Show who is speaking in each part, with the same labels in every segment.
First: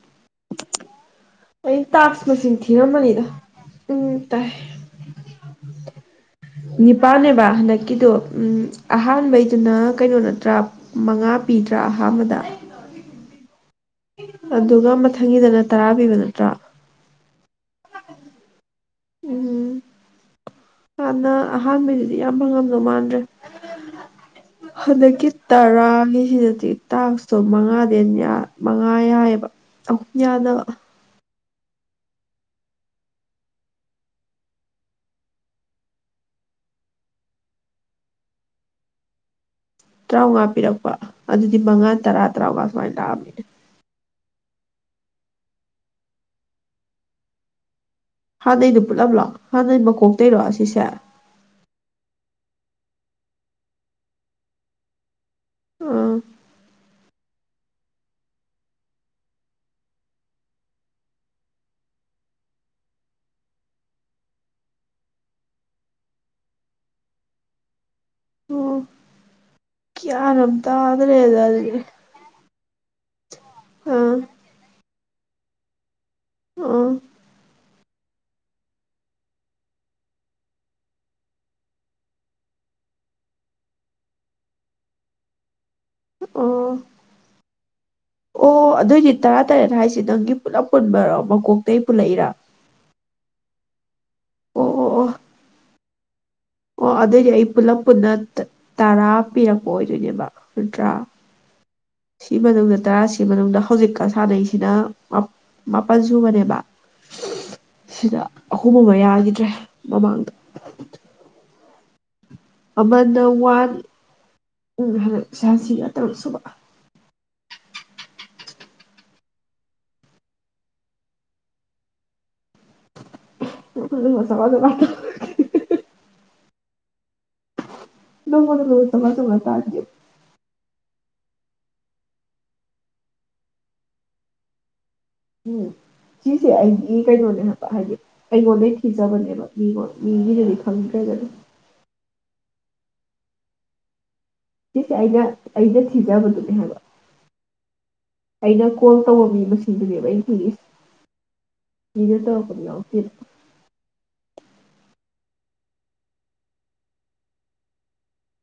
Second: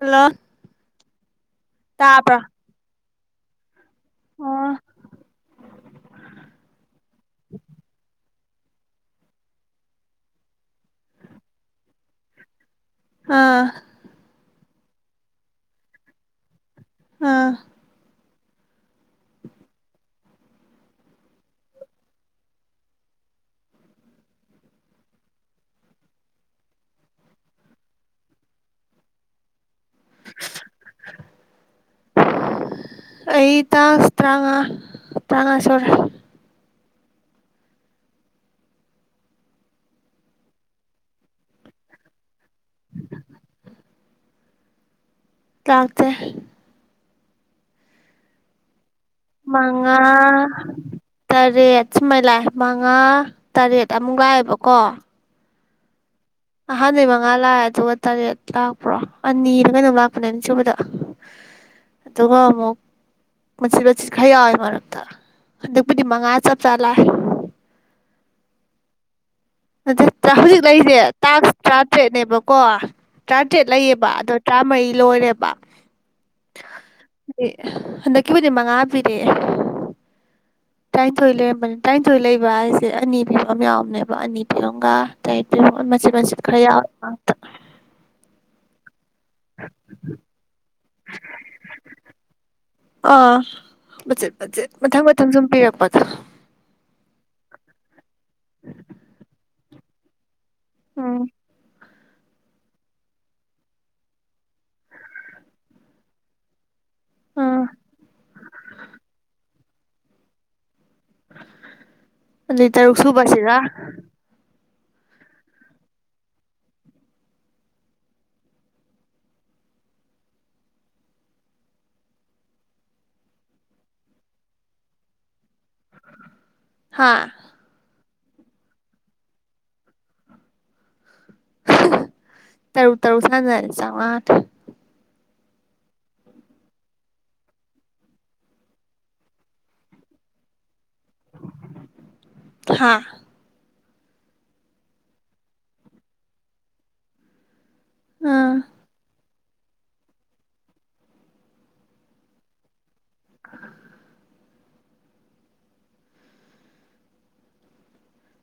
Speaker 1: hello
Speaker 2: ꯑꯩ ꯇꯥꯛꯁ
Speaker 1: ꯇꯥꯕ꯭ꯔꯣ
Speaker 2: ꯃꯁꯤꯡ ꯊꯤꯔꯝꯃꯅꯤꯗ ꯎꯝ ꯇꯥꯏ
Speaker 1: ꯑꯣ
Speaker 2: ꯅꯤꯄꯥꯟꯅꯦꯕ ꯍꯟꯗꯛꯀꯤꯗꯣ ꯎꯝ ꯑꯍꯥꯟꯕꯩꯗꯨꯅ ꯀꯩꯅꯣ ꯅꯠꯇ꯭ꯔ ꯃꯉꯥ ꯄꯤꯗ꯭ꯔꯥ ꯑꯍꯥꯟꯕꯗ
Speaker 1: ꯑꯥ
Speaker 2: ꯑꯗꯨꯒ ꯃꯊꯪꯒꯤꯗꯅ ꯇꯔꯥ ꯄꯤꯕ ꯅꯠꯇ꯭ꯔ
Speaker 1: ꯑꯥ
Speaker 2: ꯑꯅ ꯑꯍꯥꯟꯕꯩꯗꯨꯗꯤ ꯌꯥꯝ ꯐꯪꯉꯝꯗꯧ ꯃꯥꯟꯗ꯭ꯔꯦ ꯍꯟꯗꯛꯀꯤ ꯇꯔꯥꯅꯤꯍꯤꯗꯗꯤ ꯇꯥꯛꯁꯇꯣ ꯃꯉꯥꯗꯩ ꯍꯦꯟꯅ ꯌꯥ ꯃꯉꯥ ꯌꯥꯏꯑꯦꯕ ꯑꯃꯨꯛ ꯌꯥꯗꯕ
Speaker 1: ꯑꯩ ꯇꯥꯛꯁ ꯇꯔꯥꯉꯥ ꯇꯔꯥꯉꯥ ꯁꯨꯔꯦ
Speaker 2: ꯇꯔꯥꯎꯉꯥ ꯄꯤꯔꯛꯄ ꯑꯗꯨꯗꯤ ꯃꯉꯥ ꯇꯔꯥ ꯇꯔꯥꯎꯉꯥ ꯁꯨꯃꯥꯏ ꯂꯥꯛꯑꯝꯃꯅꯤ
Speaker 1: ꯂꯥꯛꯇꯦ
Speaker 2: ꯍꯥꯟꯅꯩꯗꯨ ꯄꯨꯂꯞꯂꯣ ꯍꯥꯟꯅꯩ
Speaker 1: ꯃꯉꯥ
Speaker 2: ꯃꯀꯣꯛ ꯇꯩꯔꯣ ꯑꯁꯤꯁꯦ
Speaker 1: ꯇꯔꯦꯠ ꯁꯨꯃꯥꯏ ꯂꯥꯛꯑꯦ ꯃꯉꯥ ꯇꯔꯦꯠ ꯑꯃꯨꯛ ꯂꯥꯛꯑꯦꯕꯀꯣ
Speaker 2: ꯎꯝ
Speaker 1: ꯑꯍꯥꯟꯕꯩ ꯃꯉꯥ ꯂꯥꯛꯑꯦ ꯑꯗꯨꯒ ꯇꯔꯦꯠ ꯇꯔꯥꯛꯄ꯭ꯔꯣ ꯑꯅꯤꯔ ꯀꯩꯅꯣꯝ ꯂꯥꯛꯄꯅꯦ ꯑꯅꯤꯁꯨꯕꯗ ꯑꯗꯨꯒ ꯑꯃꯨꯛ ꯃꯆꯤꯠ ꯃꯆꯤꯠ ꯈꯔ ꯌꯥꯎꯋꯦ ꯃꯔꯛꯇ ꯍꯟꯗꯛꯄꯨꯗꯤ ꯃꯉꯥ ꯆꯞ ꯆꯥ ꯂꯥꯛꯑꯦ
Speaker 2: ꯑꯣ
Speaker 1: ꯑꯗꯇꯥ
Speaker 2: ꯒ꯭ꯌꯥꯟ ꯑꯝ
Speaker 1: ꯍꯧꯖꯤꯛ ꯂꯩꯔꯤꯁꯦ
Speaker 2: ꯇꯥꯗ꯭ꯔꯦꯗ
Speaker 1: ꯇꯥꯛꯁ
Speaker 2: ꯑꯗꯨꯗꯤ
Speaker 1: ꯇꯔꯥꯇꯔꯦꯠꯅꯦꯕꯀꯣ ꯇꯔꯥꯇ꯭ꯔꯦꯠ ꯂꯩꯌꯦꯕ
Speaker 2: ꯑꯥ
Speaker 1: ꯑꯗꯣ ꯇꯔꯥꯃꯔꯤ ꯂꯣꯏꯔꯦꯕ
Speaker 2: ꯑꯣ
Speaker 1: ꯍꯟꯗꯛꯀꯤꯕꯨꯗꯤ ꯃꯉꯥ ꯄꯤꯔꯦꯑꯦ ꯇꯔꯥꯅꯤꯊꯣꯏ ꯂꯩꯔꯝꯕꯅꯦ ꯇꯔꯥꯅꯤꯊꯣꯏ ꯂꯩꯕ ꯍꯥꯏꯁꯦ ꯑꯅꯤ ꯄꯤꯕ ꯑꯃ ꯌꯥꯎꯕꯅꯦꯕ ꯑꯅꯤ ꯀꯩꯅꯣꯝꯒ [unintelligible] ꯃꯆꯤꯠ ꯃꯆꯤꯠ ꯈꯔ
Speaker 2: ꯑꯣ
Speaker 1: ꯌꯥꯎꯋꯦ ꯉꯥꯛꯇ
Speaker 2: ꯑꯣ ꯑꯗꯨꯑꯣꯏꯗꯤ ꯇꯔꯥ ꯇꯔꯦꯠ ꯍꯥꯏꯖꯤ ꯅꯪꯒꯤ ꯄꯨꯂꯞ ꯄꯨꯟꯕꯔꯣ ꯃꯀꯣꯛꯇꯩ ꯄꯨꯜꯂꯛꯏꯔꯥ
Speaker 1: ꯑꯥ ꯃꯆꯤꯠ ꯃꯆꯤꯠ
Speaker 2: ꯑꯣ ꯑꯣ
Speaker 1: ꯃꯊꯪ
Speaker 2: ꯑꯣ
Speaker 1: ꯃꯊꯪ ꯁꯨꯝ ꯄꯤꯔꯛꯄ
Speaker 2: ꯑꯣ ꯑꯗꯨꯑꯣꯏꯗꯤ ꯑꯩ ꯄꯨꯂꯞ ꯄꯨꯟꯅ ꯇꯔꯥ ꯄꯤꯔꯛꯄ ꯑꯣꯏꯗꯣꯏꯅꯦꯕ ꯅꯠꯇ꯭ꯔꯥ
Speaker 1: ꯎꯝ
Speaker 2: ꯁꯤ ꯃꯅꯨꯡꯗ ꯇꯔꯥ ꯁꯤ ꯃꯅꯨꯡꯗ ꯍꯧꯖꯤꯛꯀ ꯁꯥꯟꯅꯩꯁꯤꯅ ꯃꯥ ꯃꯥꯄꯟ ꯁꯨꯕꯅꯦꯕ
Speaker 1: ꯑꯥ
Speaker 2: ꯁꯤꯗ ꯑꯍꯨꯝ ꯑꯃ ꯌꯥꯒꯤꯗ꯭ꯔꯦ ꯃꯃꯥꯡꯗ
Speaker 1: ꯑꯗꯨꯏ ꯇꯔꯨꯛ
Speaker 2: ꯑꯃꯅ
Speaker 1: ꯁꯨꯕꯁꯤꯒ
Speaker 2: ꯋꯥꯠ [unintelligible] [unintelligible]
Speaker 1: ꯍꯥꯥ
Speaker 2: ꯅꯪꯉꯣꯟꯗ ꯂꯣꯏ [unintelligible]
Speaker 1: ꯇꯔꯨ ꯇꯔꯨ [unintelligible]
Speaker 2: ꯎꯝ ꯁꯤꯁꯦ ꯑꯩꯒꯤ ꯀꯩꯅꯣꯅꯦ ꯍꯥꯏꯕ ꯍꯥꯏꯗꯤ ꯑꯩꯉꯣꯟꯗꯩ ꯊꯤꯖꯕꯅꯦꯕ ꯃꯤꯉꯣꯟ ꯃꯤꯒꯤꯗꯗꯤ ꯈꯪꯗ꯭ꯔꯦꯗꯅ
Speaker 1: ꯍꯥꯥ
Speaker 2: ꯁꯤꯁꯦ ꯑꯩꯅ ꯑꯩꯗ ꯊꯤꯖꯕꯗꯨꯅꯦ ꯍꯥꯏꯕ
Speaker 1: ꯑꯥ
Speaker 2: ꯑꯩꯅ ꯀꯣꯜ ꯇꯧꯕ ꯃꯤ ꯃꯁꯤꯡ ꯁꯤꯡꯗꯨꯅꯦꯕ ꯑꯩꯅ ꯊꯤꯔꯤꯁꯤ ꯃꯤꯅ ꯇꯧꯔꯛꯄꯗꯣ ꯌꯥꯎꯇꯦꯗ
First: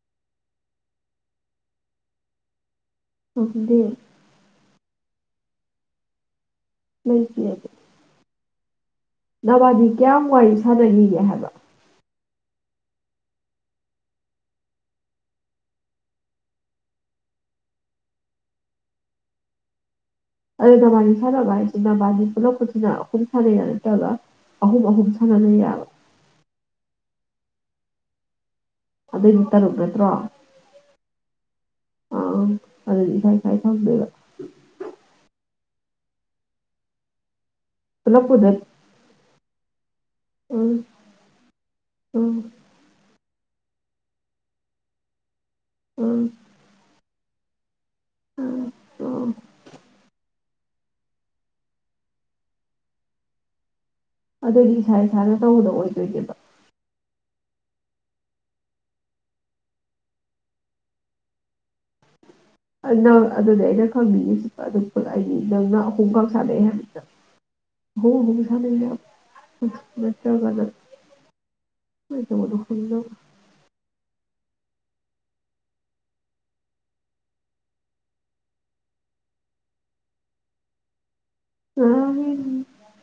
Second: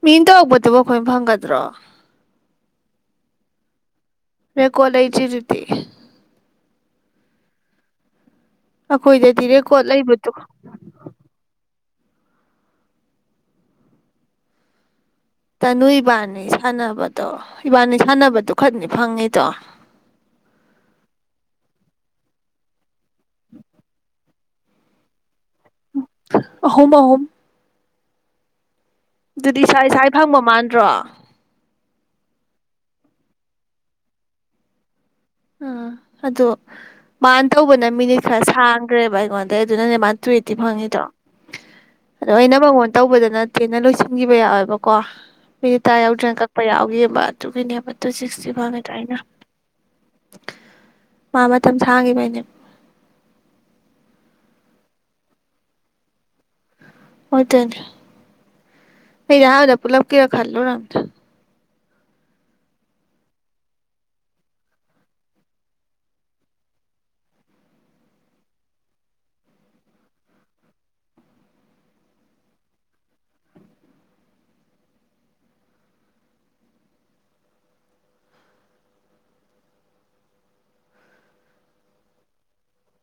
Speaker 1: ꯃꯤꯟ ꯇꯧꯔꯛꯄꯗꯨꯕꯨ ꯑꯩꯈꯣꯏ ꯐꯪꯒꯗ꯭ꯔꯣ
Speaker 2: [unintelligible]
Speaker 1: ꯔꯦꯀꯣꯔꯗ ꯂꯩꯇ꯭ꯔꯤꯗꯨꯗꯤ
Speaker 2: ꯂꯩꯇꯦ
Speaker 1: ꯑꯩꯈꯣꯏꯗꯗꯤ
Speaker 2: ꯅꯕꯥꯗꯤ
Speaker 1: ꯔꯦꯀꯣꯔꯠ
Speaker 2: ꯀꯌꯥꯝ
Speaker 1: ꯂꯩꯕꯗꯣ
Speaker 2: ꯋꯥꯔꯤ ꯁꯥꯟꯅꯅꯤꯡꯒꯦ ꯍꯥꯏꯕ
Speaker 1: ꯇꯅꯨ ꯏꯕꯥꯅꯤ ꯁꯥꯟꯅꯕꯗꯣ ꯏꯕꯥꯅꯤ ꯁꯥꯟꯅꯕꯗꯣ ꯈꯛꯇꯅꯤ ꯐꯪꯉꯤꯗꯣ
Speaker 2: ꯑꯗꯨꯗꯣ ꯅꯕꯥꯅꯤ ꯁꯥꯟꯅꯕ ꯍꯥꯏꯁꯤ ꯅꯕꯥꯅꯤ ꯄꯨꯜꯂꯛꯄꯁꯤꯅ ꯑꯍꯨꯝ ꯁꯥꯟꯅꯩꯔ ꯅꯠꯇ꯭ꯔꯛ ꯑꯍꯨꯝ ꯑꯍꯨꯝ ꯁꯥꯟꯅꯂꯩꯔꯥ
Speaker 1: ꯑꯍꯨꯝ ꯑꯍꯨꯝ
Speaker 2: ꯑꯗꯨꯗꯤ ꯇꯔꯨꯛ
Speaker 1: ꯏꯁꯥ ꯏꯁꯥ
Speaker 2: ꯅꯠꯇ꯭ꯔꯣ
Speaker 1: ꯐꯪꯕ ꯃꯥꯟꯗ꯭ꯔꯣ
Speaker 2: ꯑꯪ ꯑꯗꯨꯗꯤ ꯏꯁꯥ ꯏꯁꯥꯏ ꯐꯪꯗꯣꯏꯕ
Speaker 1: ꯑꯥ ꯑꯗꯣ ꯃꯥꯅ ꯇꯧꯕꯅ ꯃꯤꯅꯤꯠ ꯈꯔ
Speaker 2: ꯄꯨꯂꯞꯄꯨꯗ
Speaker 1: ꯁꯥꯡꯒ꯭ꯔꯦꯕ ꯑꯩꯉꯣꯟꯗꯩ ꯑꯗꯨꯅꯅꯦ ꯃꯥꯅ ꯇꯨ ꯑꯦꯠꯇꯤ
Speaker 2: ꯎꯝ
Speaker 1: ꯐꯪꯉꯤꯗꯣ ꯑꯗꯣ
Speaker 2: ꯎꯝ
Speaker 1: ꯑꯩꯅ ꯃꯉꯣꯟ ꯇꯧꯕꯗꯅ ꯇꯦꯟꯅ ꯂꯣꯏꯁꯤꯟꯈꯤꯕ ꯌꯥꯎꯋꯦꯕꯀꯣ ꯃꯤꯅꯤꯠ ꯇꯔꯥ
Speaker 2: ꯎꯝ
Speaker 1: ꯌꯥꯎꯗ꯭ꯔꯤꯉꯩ ꯀꯛꯄ ꯌꯥꯎꯒꯤꯕ ꯑꯗꯨꯒꯤꯅꯦꯕ ꯇꯨ ꯁꯤꯛꯁꯇꯤ
Speaker 2: ꯎꯝ
Speaker 1: ꯐꯪꯉꯤꯗꯣ ꯑꯩꯅ
Speaker 2: ꯎꯝ
Speaker 1: ꯃꯥ ꯃꯇꯝ ꯁꯥꯡꯈꯤꯕꯩꯅꯦ
Speaker 2: ꯑꯗꯨꯗꯤ ꯏꯁꯥ ꯏꯁꯥꯅ ꯇꯧꯕꯗꯣ ꯑꯣꯏꯗꯣꯏꯅꯦꯕ
Speaker 1: ꯑꯣꯏꯗꯨꯅꯦ ꯑꯩꯗꯤ ꯑꯍꯥꯟꯕꯗ ꯄꯨꯂꯞ ꯀꯤꯔ ꯈꯜꯂꯨꯔꯝꯃꯦ
Speaker 2: [inaudible] ꯑꯩ ꯅꯪ ꯑꯗꯨꯅꯤ ꯑꯩꯅ ꯈꯪꯅꯤꯡꯉꯤꯁꯤ ꯑꯗꯨ ꯄꯨꯂ ꯑꯩꯅꯤ ꯅꯪꯅ ꯑꯍꯨꯝꯈꯛ ꯁꯥꯟꯅꯩ ꯍꯥꯏꯕꯗꯨꯗ ꯑꯍꯨꯝ ꯑꯍꯨꯝ ꯁꯥꯟꯅꯩꯅꯦ ꯎꯝ ꯅꯠꯇ꯭ꯔꯒꯅ ꯑꯩ ꯇꯧꯕꯗꯣ ꯈꯪꯅꯕ ꯉꯔꯥꯡꯒꯤ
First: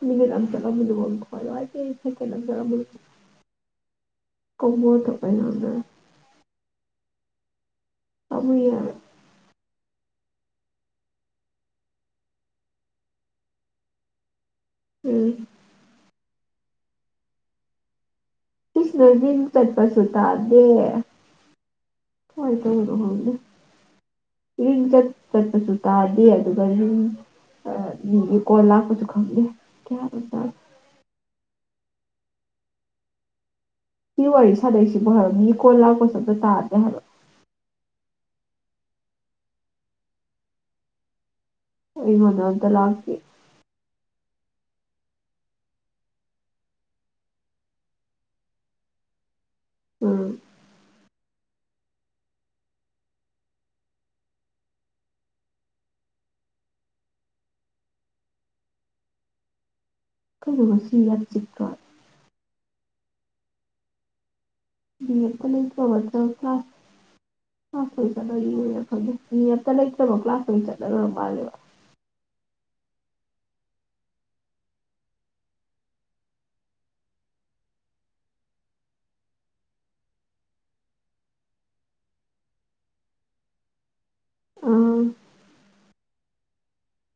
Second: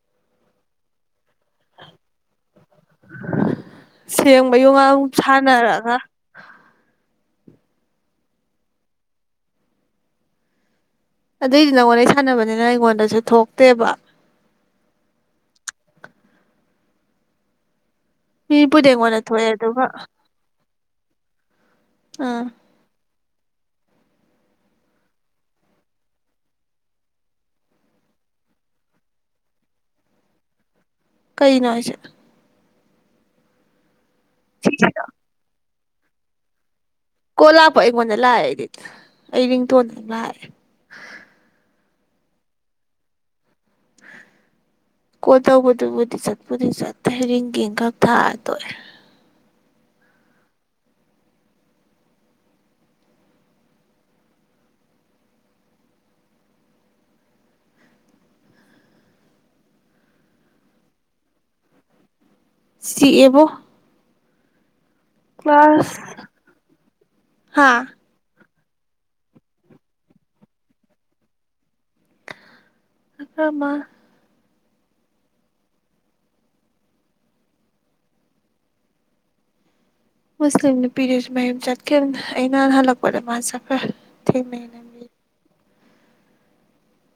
Speaker 2: ꯃꯤꯅꯤꯠ ꯑꯃ ꯆꯠꯂꯝꯕꯗꯨꯐꯥꯎ ꯑꯩ ꯊꯋꯥꯏ ꯅꯨꯡꯉꯥꯏꯇꯦ ꯁꯦꯀꯦꯟ ꯑꯃ ꯆꯠꯂꯝꯕꯗꯨ
Speaker 1: ꯁꯦꯡꯕꯩ
Speaker 2: ꯀꯣꯡꯒꯣ
Speaker 1: ꯋꯥꯎ
Speaker 2: ꯊꯣꯛꯄꯩ ꯉꯥꯡꯅꯔꯦ
Speaker 1: ꯁꯥꯟꯅꯔꯒ
Speaker 2: ꯄꯥꯝꯃꯨꯏꯌꯦꯕ
Speaker 1: ꯑꯗꯨꯏꯗꯤ ꯅꯪꯉꯣꯟꯗꯩ ꯁꯥꯟꯅꯕꯅꯤꯅ ꯑꯩꯉꯣꯟꯗꯁꯨ ꯊꯣꯛꯇꯦꯕ
Speaker 2: ꯎꯝ
Speaker 1: ꯃꯤꯕꯨꯗꯤ ꯑꯩꯉꯣꯟꯗ
Speaker 2: ꯀ꯭ꯔꯤꯁꯅꯗꯤꯟ
Speaker 1: ꯊꯣꯛꯑꯦ ꯑꯗꯨꯒ
Speaker 2: ꯆꯠꯄꯁꯨ ꯇꯥꯗꯦ
Speaker 1: ꯑꯥ
Speaker 2: ꯍꯣꯏ [unintelligible] ꯈꯪꯗꯦ ꯔꯤꯡ ꯆꯠ ꯆꯠꯄꯁꯨ ꯇꯥꯗꯦ ꯑꯗꯨꯒ ꯔꯤꯡ ꯑ ꯃꯤꯒꯤ ꯀꯣꯜ ꯂꯥꯛꯄꯁꯨ ꯈꯪꯗꯦ ꯒ꯭ꯌꯥꯟ ꯑꯝ ꯇꯥꯗꯦ
Speaker 1: ꯀꯩꯅꯣ ꯍꯥꯏꯁꯦ
Speaker 2: ꯁꯤ ꯋꯥꯔꯤ ꯁꯥꯥꯟꯅꯩꯁꯤꯕꯨ ꯍꯥꯏꯕ ꯃꯤ ꯀꯣꯜ ꯂꯥꯛꯄꯁꯨ ꯑꯝꯇ ꯇꯥꯗꯦ ꯍꯥꯏꯕ
Speaker 1: ꯀꯣ ꯂꯥꯛꯄ ꯑꯩꯉꯣꯟꯗ ꯂꯥꯛꯑꯦ ꯑꯩꯗꯤ ꯑꯩ ꯔꯤꯡꯇꯣꯟꯗ ꯂꯥꯛꯑꯦ
Speaker 2: ꯑꯩꯉꯣꯟꯗ ꯑꯝꯇ ꯂꯥꯛꯇꯦ
Speaker 1: ꯀꯣꯜ ꯇꯧꯕꯗꯨꯕꯨꯗꯤ ꯆꯠꯄꯨꯗꯤ ꯆꯠꯇꯦ ꯔꯤꯡꯒꯤꯡ ꯈꯛ ꯊꯥꯔ ꯇꯣꯛꯑꯦ
Speaker 2: ꯎꯝ ꯀꯩꯅꯣ ꯉꯁꯤ ꯌꯥꯝ ꯆꯤꯛꯇ꯭ꯔꯥ
Speaker 1: ꯆꯤꯛꯑꯦꯕꯣ
Speaker 2: ꯃꯤ ꯑꯝꯇ ꯂꯩꯇ꯭ꯔꯕꯣ
Speaker 1: ꯀ꯭ꯂꯥꯁ ꯍꯥ
Speaker 2: [unintelligible] ꯑꯣꯏꯅ ꯐꯪ ꯃꯤ ꯑꯝꯇ ꯂꯩꯇ꯭ꯔꯕ ꯀ꯭ꯂꯥꯁꯇ ꯆꯠꯅꯔꯣꯏꯔ ꯃꯥꯜꯂꯦꯕ
Speaker 1: ꯑꯄꯥꯃ ꯃꯨꯁꯂꯤꯝ ꯅꯨꯄꯤꯗꯁꯨ ꯃꯌꯨꯝ ꯆꯠꯀꯦꯅ ꯑ ꯅꯍ ꯍꯜꯂꯛꯄꯗ ꯃꯥꯁꯠ ꯈꯔ ꯊꯦꯡꯅꯩ
Speaker 2: ꯑꯥ
Speaker 1: ꯂꯝꯕꯤꯗ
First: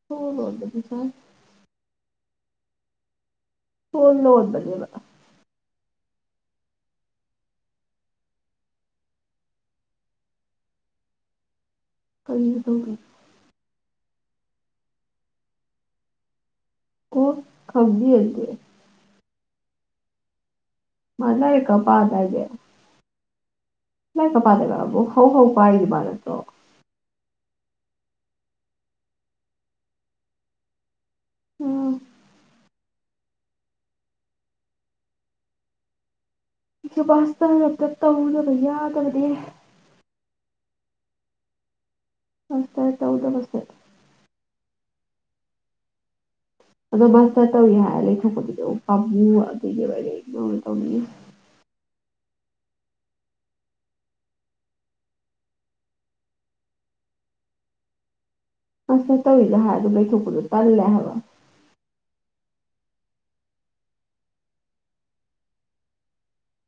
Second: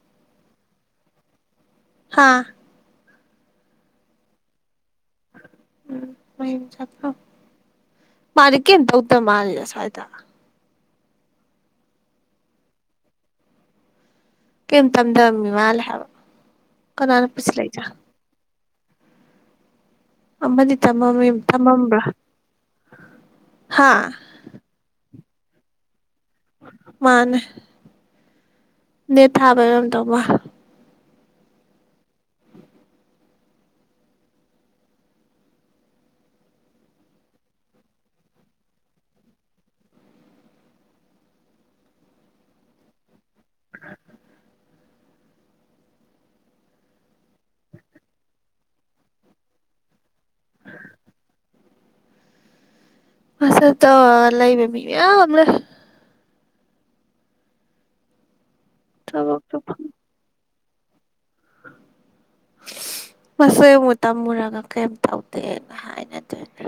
Speaker 2: ꯍꯒꯗꯤ ꯐꯔ [inaudible]
Speaker 1: ꯍꯥꯥ
Speaker 2: ꯍꯜ ꯂꯣꯕꯅꯤꯕ
Speaker 1: ꯎꯝ ꯃꯌꯨꯝ ꯆꯠ ꯈꯔꯝꯅꯤ ꯃꯥꯗꯤ ꯀꯌꯨꯝ ꯇꯧꯗ ꯃꯥꯅꯤꯂꯁꯥꯏꯗ
Speaker 2: ꯀꯔꯤꯕꯨ ꯇꯧꯗꯩꯅꫭ
Speaker 1: ꯀꯔꯤꯝ ꯇꯝꯗꯕ ꯃꯤ ꯃꯥꯜꯂꯦ ꯍꯥꯏꯕ ꯀꯅꯥꯅ
Speaker 2: ꯑꯣ
Speaker 1: ꯄꯨꯁꯤꯜꯂꯛꯏꯖ
Speaker 2: [unintelligible]
Speaker 1: ꯑꯃꯗꯤꯃꯝ
Speaker 2: ꯃꯥ ꯂꯥꯏꯔꯤꯛꯀ
Speaker 1: ꯊꯝꯃꯝꯕ꯭ꯔꯥ
Speaker 2: ꯄꯥꯗꯥꯏꯅꯦ
Speaker 1: ꯍꯥ
Speaker 2: ꯀ ꯄꯗꯦꯕꯕꯨ ꯍꯣ ꯍꯧ ꯄꯥꯏꯗꯤ ꯃꯥꯅꯠꯇꯣ
Speaker 1: ꯃꯥꯅꯦ ꯅ‌ꯩꯠ ꯊꯥꯕꯔꯝ ꯇꯧꯃ
Speaker 2: ꯎꯝ ꯑꯩꯁꯨꯕꯁꯇꯂꯞꯛꯇꯞ ꯇꯧꯗꯅꯕ ꯌꯥꯗ꯭ꯔꯕꯅꯤ ꯑꯁ ꯇꯔ ꯇꯧꯗꯕꯁ ꯑꯗꯣ ꯃꯥꯁꯇꯔ ꯇꯧꯏꯦ ꯍꯥꯏꯔ ꯂꯩꯊꯣꯛꯄꯗꯨꯗ ꯑꯃ ꯄꯥꯝꯃꯨ ꯑꯗꯨꯏꯗꯤ ꯔ ꯅꯧꯅ ꯇꯧꯅꯤꯡꯉꯤ
Speaker 1: ꯃꯥꯁꯇꯔ ꯇꯧꯔ ꯂꯩꯕ ꯃꯤ ꯃꯌꯥꯝꯂꯩ
Speaker 2: ꯑꯁ ꯇꯧꯔꯤꯗꯣ
Speaker 1: ꯊꯕꯛꯁꯨ
Speaker 2: ꯍꯥꯏꯗ ꯂꯩꯩꯊꯣꯛꯄꯗꯣ ꯇꯜꯂꯦ ꯍꯥꯏꯕ
Speaker 1: ꯃꯁꯣꯏ ꯑꯃꯨꯛ ꯇꯝꯃꯨꯔꯒ ꯀꯩꯝ ꯇꯧꯗꯦꯅ ꯍꯥꯏꯅꯗꯩꯅꯤ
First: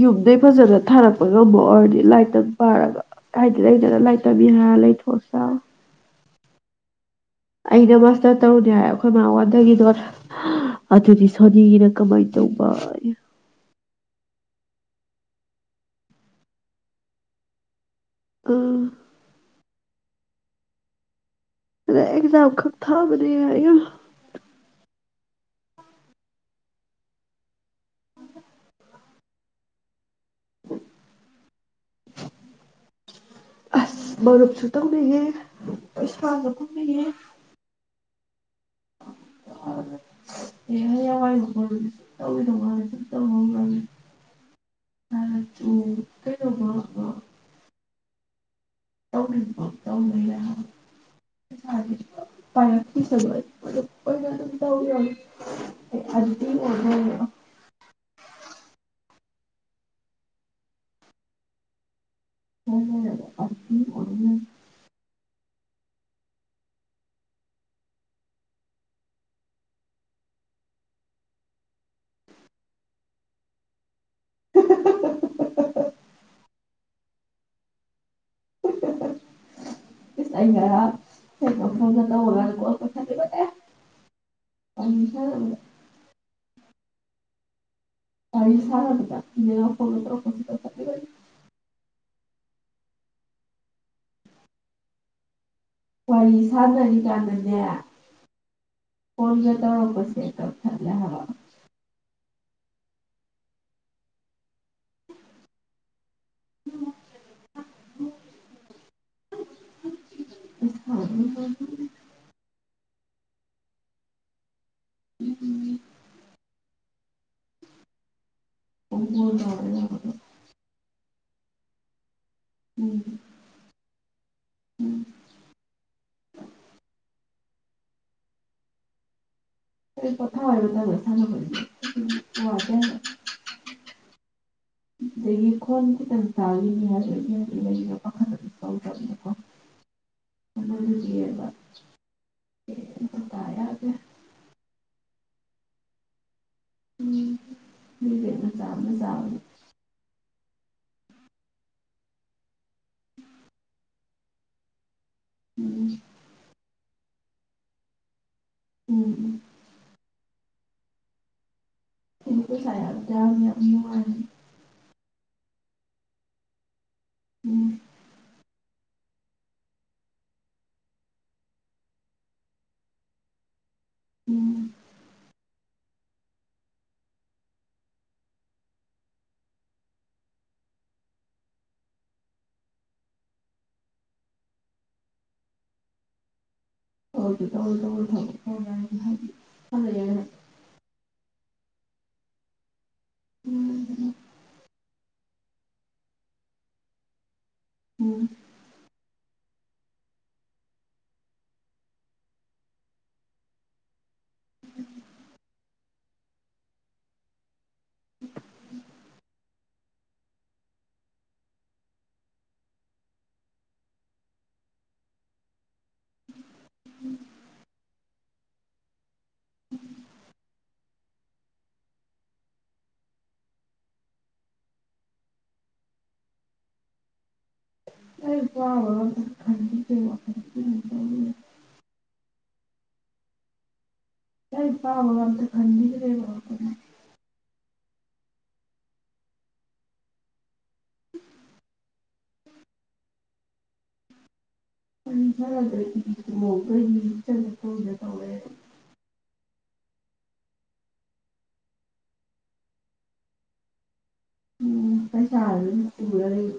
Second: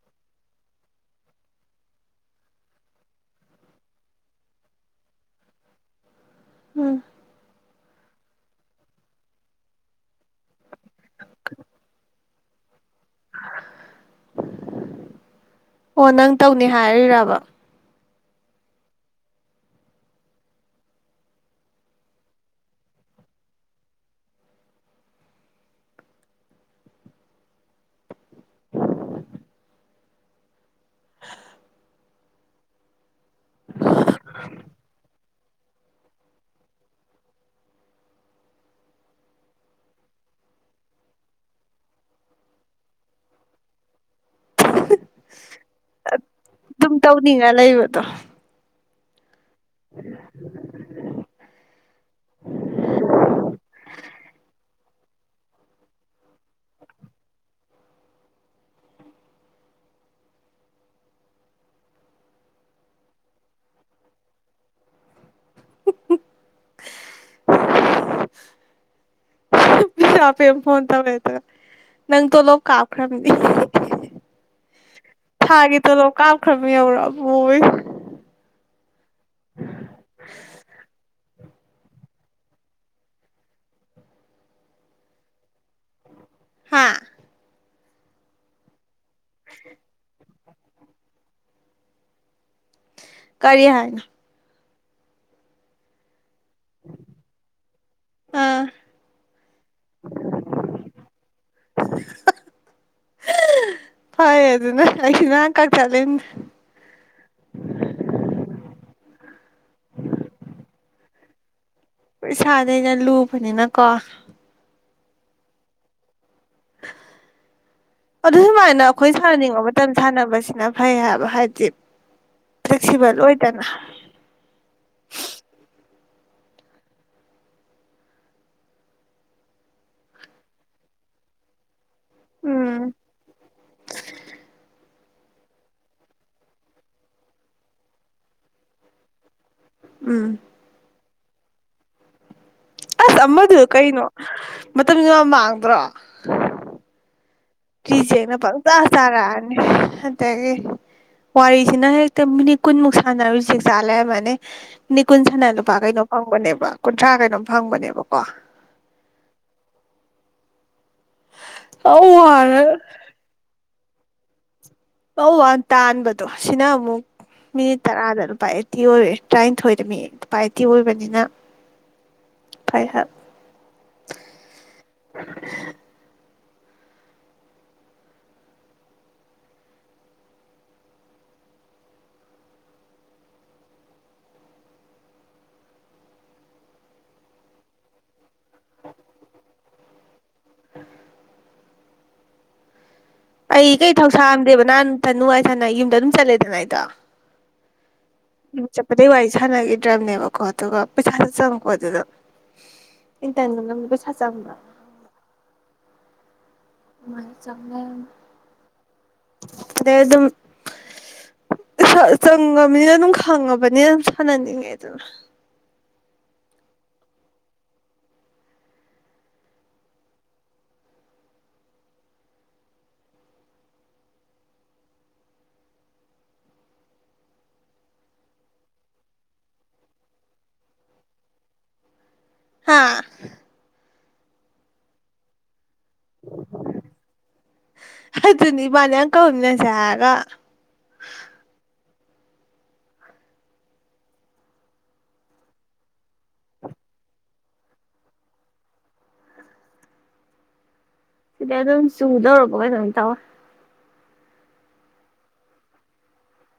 Speaker 2: ꯌꯨꯝꯗꯒꯤ ꯐꯖꯅ ꯊꯥꯔꯛꯄ ꯉꯝꯃꯣ ꯑꯣꯏꯔꯗꯤ ꯂꯥꯏꯠꯇꯪ ꯄꯥꯔꯒ ꯍꯥꯏꯗꯤ ꯂꯩꯇꯅ ꯂꯩꯇꯕꯤꯔ ꯂꯩꯊꯣꯛꯄ
Speaker 1: ꯎꯝ
Speaker 2: ꯑꯩꯅ ꯃꯥꯁꯇꯔ ꯇꯧꯔꯨꯅꯦ ꯍꯥꯏ ꯑꯩꯈꯣꯏ ꯃ ꯋꯥꯗꯒꯤꯗꯣꯔ‌ꯦ ꯑꯗꯨꯗꯤ ꯁꯣꯅꯤꯒꯤꯅ ꯀꯃꯥꯏꯅ ꯇꯧꯕ
Speaker 1: ꯑꯣ ꯅꯪ ꯇꯧꯅꯤ ꯍꯥꯏꯔꯤꯔꯕ
Speaker 2: ꯎꯝ ꯑꯗ ꯑꯦꯛꯖꯥꯝ ꯈꯛ ꯊꯥꯕꯗꯤ ꯑꯌꯨꯝ ꯑꯁ ꯃꯔꯨꯞꯁꯨ ꯇꯧꯅꯤꯡꯉ‌ꯦ ꯄꯩꯁꯥꯁꯨ ꯐꯥꯔꯗꯉ‌ꯦ [unintelligible] ꯑꯦ ꯍ ꯍꯋꯥꯏ ꯃꯈꯣ ꯇꯧꯋꯤꯗꯧ ꯃꯥꯂ ꯇꯧ ꯉꯂ ꯀꯩꯅꯣꯃ
Speaker 1: ꯑꯗꯨꯝ
Speaker 2: ꯑꯃ
Speaker 1: ꯇꯧꯅꯤꯡꯉ ꯂꯩꯕꯗꯣ
Speaker 2: ꯇꯧꯔꯤ ꯇꯧ ꯃꯤꯒꯅꯤ ꯀꯔꯤ ꯁꯔꯋꯥ ꯃ ꯄꯅ ꯑꯗꯨꯝ ꯇꯧꯔꯕ ꯑꯗꯤ ꯑꯣꯍ [unintelligible]
Speaker 1: [inaudible] ꯄꯄꯦ ꯐꯣꯟꯟ ꯇꯧꯕ ꯂꯩ ꯅꯪ ꯇꯣꯂꯣꯞ ꯀꯥꯞꯈ꯭ꯔꯃꯤꯅꯤ
Speaker 2: [unintelligible]
Speaker 1: ꯊꯥꯒꯤ ꯇꯂꯣ ꯀꯥꯞꯈ꯭ꯔꯕ ꯌꯧꯔꯛꯑꯕꫭ ꯍꯣꯏ
Speaker 2: ꯏꯁ ꯑꯩ ꯉꯔꯥꯡ [unintelligible]
Speaker 1: ꯍꯥꯥ
Speaker 2: ꯒꯥꯔꯤ ꯁꯔꯛ ꯐꯣꯒ
Speaker 1: ꯀꯔꯤ ꯍꯥꯏꯅꫭ
Speaker 2: ꯋꯥꯔꯤ ꯁꯥꯟꯅꯔꯤꯀꯥꯟꯗꯅꯦ
Speaker 1: ꯑꯥ
Speaker 2: ꯐꯣꯟꯒ ꯇꯧꯔꯝꯕꯁꯦ ꯇꯧꯊꯠꯂ ꯍꯥꯏꯕ
Speaker 1: ꯐꯩ ꯑꯗꯨꯅ ꯑꯩꯁꯤ ꯅꯍꯥꯟ ꯀꯛ ꯆꯠꯂꯤ
Speaker 2: [unintelligible] [unintelligible]
Speaker 1: ꯄꯩꯁꯥ ꯅ ꯍ‌‌ꯦꯟꯅ ꯂꯨꯕꯅꯤꯅ ꯀꯣ
Speaker 2: [unintelligible]
Speaker 1: ꯑꯗꯨ ꯁꯨꯃꯥꯏꯅ ꯑꯩꯈꯣꯏ
Speaker 2: ꯄꯪꯂꯣꯏ
Speaker 1: ꯁꯥꯟꯅꯤꯡꯕ ꯃꯇꯝ
Speaker 2: ꯂꯣꯏꯔꯦ
Speaker 1: ꯁꯥꯟꯅꯕꯁꯤꯅ ꯐꯩ ꯍꯥꯏꯕ ꯍꯥꯏꯗꯤ
Speaker 2: ꯎꯝ
Speaker 1: ꯐ꯭ꯂꯦꯛꯁꯤꯕꯜ ꯑꯣꯏꯗꯅ
Speaker 2: ꯎꯝ ꯀ ꯄꯣꯊꯥ ꯍꯥꯏꯕ ꯃꯇꯝꯗ ꯁꯥꯟꯅꯦ
Speaker 1: ꯎꯝ
Speaker 2: [unintelligible] ꯑꯗꯒꯤ ꯈꯣꯟ ꯈꯤꯇꯪ ꯇꯥꯔꯤꯅꯤ ꯍꯥꯏꯕ ꯏꯒꯤꯅ ꯄꯥꯈꯜ ꯑꯗꯨꯝ ꯇꯗꯕꯅꯤꯀꯣ [inaudible]
Speaker 1: ꯎꯝ
Speaker 2: [unintelligible]
Speaker 1: ꯑꯁ
Speaker 2: ꯀꯩꯝꯇ ꯇꯥ
Speaker 1: ꯑꯃꯗꯨ
Speaker 2: ꯌꯥꯗꯦ
Speaker 1: ꯀꯩꯅꯣ ꯃꯇꯝ ꯌꯥꯝ ꯃꯥꯡꯗ꯭ꯔꯣ
Speaker 2: ꯎꯝ
Speaker 1: ꯐꯤꯖꯦꯅ
Speaker 2: ꯃꯤꯕꯦꯠ ꯃꯆꯥ
Speaker 1: ꯄꯪꯇꯥ
Speaker 2: ꯑꯃ ꯆꯥꯕꯅꯤ
Speaker 1: ꯆꯥꯔꯛꯑꯅꯤ ꯑꯗꯒꯤ ꯋꯥꯔꯤꯖꯤꯅ ꯍꯦꯛꯇ ꯃꯤꯅꯤꯠ ꯀꯨꯟꯃꯨꯛ ꯁꯥꯟꯅꯔꯨ ꯆ ꯆꯥ ꯂꯩꯔꯃꯅꯦ ꯅꯤꯀꯨꯟ ꯁꯅ ꯂꯨꯄꯥ
Speaker 2: ꯎꯝ
Speaker 1: ꯀꯩꯅꯣ ꯐꯪꯕꯅꯦꯕ ꯀꯨꯟꯊ꯭ꯔꯥ ꯀꯩꯅꯣꯝ ꯐꯪꯕꯅꯦꯕꯀꯣ
Speaker 2: ꯎꯝ ꯎꯝ
Speaker 1: ꯑ
Speaker 2: ꯀꯩꯝꯇ
Speaker 1: ꯋꯥꯔ‌ꯦ
Speaker 2: ꯇꯥ ꯌꯥꯗꯦ [unintelligible]
Speaker 1: ꯄꯧ ꯋꯥꯟ ꯇꯥꯟꯕꯗꯣ ꯁꯤꯅ ꯑꯃꯨꯛ
Speaker 2: ꯎꯝ
Speaker 1: ꯃꯤꯅꯤꯠ ꯇꯔꯥꯗ ꯂꯨꯄꯥ ꯑꯦꯇꯤ ꯑꯣꯏꯔꯦ ꯇꯔꯥꯅꯤꯊꯣꯏꯗ ꯃꯤꯅꯤꯠ ꯂꯨꯄꯥ ꯑꯦꯇꯤ ꯑꯣꯏꯕꯅꯤꯅ ꯐꯩ ꯍꯥꯏ
Speaker 2: ꯎꯝ [unintelligible] [unintelligible]
Speaker 1: ꯑꯩ ꯀꯩ
Speaker 2: ꯎꯝ
Speaker 1: ꯊꯧꯁꯥꯑꯝꯗꯦꯕ ꯅꯍꯥꯟ ꯊ ꯅꯨꯡꯉꯥꯏ ꯅ ꯁꯥꯅꯒꯤ ꯕꯗ‌ꯣ ꯑꯗꯨꯝ ꯆꯠꯂꯦꯗꯅ ꯑꯩꯗꯣ
Speaker 2: ꯎꯝ
Speaker 1: ꯎꯝ ꯆꯠꯄꯗꯩ ꯋꯥꯔꯤ ꯁꯥꯟꯅ ꯒꯤꯗ꯭ꯔꯝꯅꯦꯕꯀꯣ ꯑꯗꯨꯒ ꯄꯩꯁꯥꯁꯨ ꯆꯪꯉꯛꯄ ꯑꯗꯨꯗ ꯏꯟꯇꯅ ꯅ‌ꯪꯕꯨ ꯄꯩꯁꯥ ꯆꯪ ꯃꯝꯥꯡ ꯗ ꯆꯪꯉ‌ꯦ ꯑꯗꯩ ꯑꯗꯨꯝ ꯆꯪꯉꯝꯅꯤꯅ ꯑꯗꯨꯝ ꯈꯪꯉꯕꯅꯤꯅ ꯑꯗꯨꯝ ꯁꯥꯟꯅꯅꯤꯡꯉꯦ ꯗꯅ
Speaker 2: [inaudible] [inaudible] [unintelligible] [unintelligible]
Speaker 1: ꯍꯥꯥ
Speaker 2: ꯀꯩ ꯄꯥꯕꯒ ꯑꯝꯇꯥ ꯈꯟꯕꯤꯗꯔ‌ꯦꯕ [unintelligible]
Speaker 1: ꯑꯗꯨꯅꯤ ꯃꯥꯅꯦꯌꯥꯟ ꯀꯧꯃꯤꯟ ꯅꯁ‌ꯦ ꯍꯥꯏꯒ
Speaker 2: ꯑꯩ ꯁꯥꯟꯅꯗ꯭ꯔ ꯀꯗꯤ [unintelligible] ꯇꯧꯗ ꯇꯧꯔꯦ
Speaker 1: ꯁꯤꯗꯤ ꯑꯗꯨꯝ ꯆꯨꯗꯧꯔꯕ ꯀꯩꯩꯅꯣꯝ ꯇꯧ
Speaker 2: ꯎ ꯄꯩꯁꯥ ꯑꯗꯨꯝ ꯄꯨꯔ ꯂꯩ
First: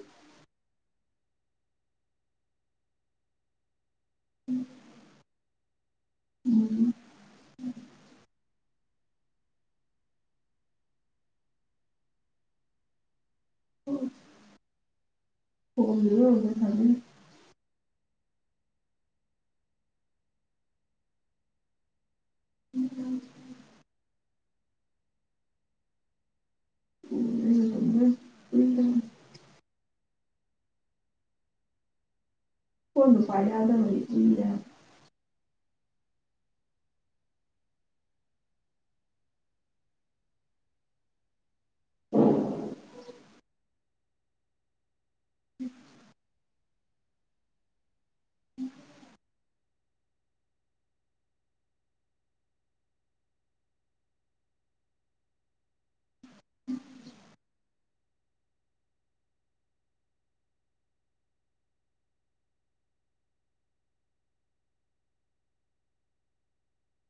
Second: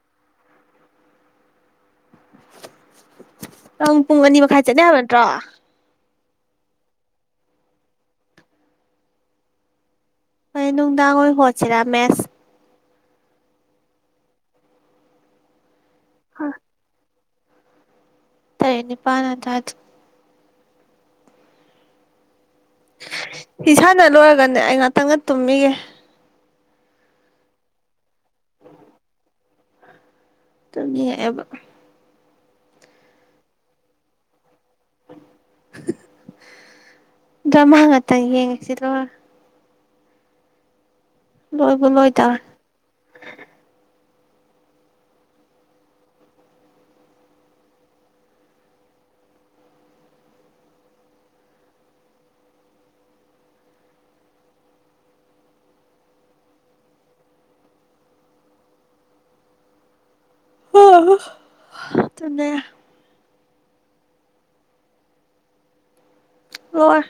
Speaker 1: ꯅꯪ ꯄꯨꯡ ꯑꯅꯤ ꯃꯈꯥꯏ ꯆꯠꯅꯤ ꯍꯥꯏꯕ ꯅꯠꯇ꯭ꯔꯣ
Speaker 2: ꯎꯝ
Speaker 1: ꯑꯩ ꯅꯨꯡꯗꯥꯡꯑ‌ꯣꯏ ꯍꯣꯠꯁꯤꯔꯥ ꯃꯦꯁ
Speaker 2: [unintelligible]
Speaker 1: ꯇꯔꯦꯠ ꯅꯤꯄꯥꯅ ꯑꯗꯥꯏꯗ
Speaker 2: [unintelligible]
Speaker 1: ꯏꯁꯥꯅ ꯂꯣꯏꯔꯒꯅꯦ ꯑꯩ ꯉꯥꯛꯇꯪ ꯉ ꯇꯨꯝꯃꯤꯒꯦ
Speaker 2: [unintelligible]
Speaker 1: ꯇꯨꯝꯅꯤꯡꯉꯛꯑꯦꯕ
Speaker 2: [unintelligible]
Speaker 1: ꯗ꯭ꯔꯃꯥ ꯉꯥꯛꯇꯪ ꯌꯦꯡꯁꯤꯔꯣ ꯂꯣꯏꯕꯨ ꯂꯣꯏꯗꯥ
Speaker 2: [unintelligible] [unintelligible] [unintelligible]
Speaker 1: [unintelligible] ꯇꯨꯝꯅꯤꯡꯉꯦ ꯂꯣꯏꯔꯦ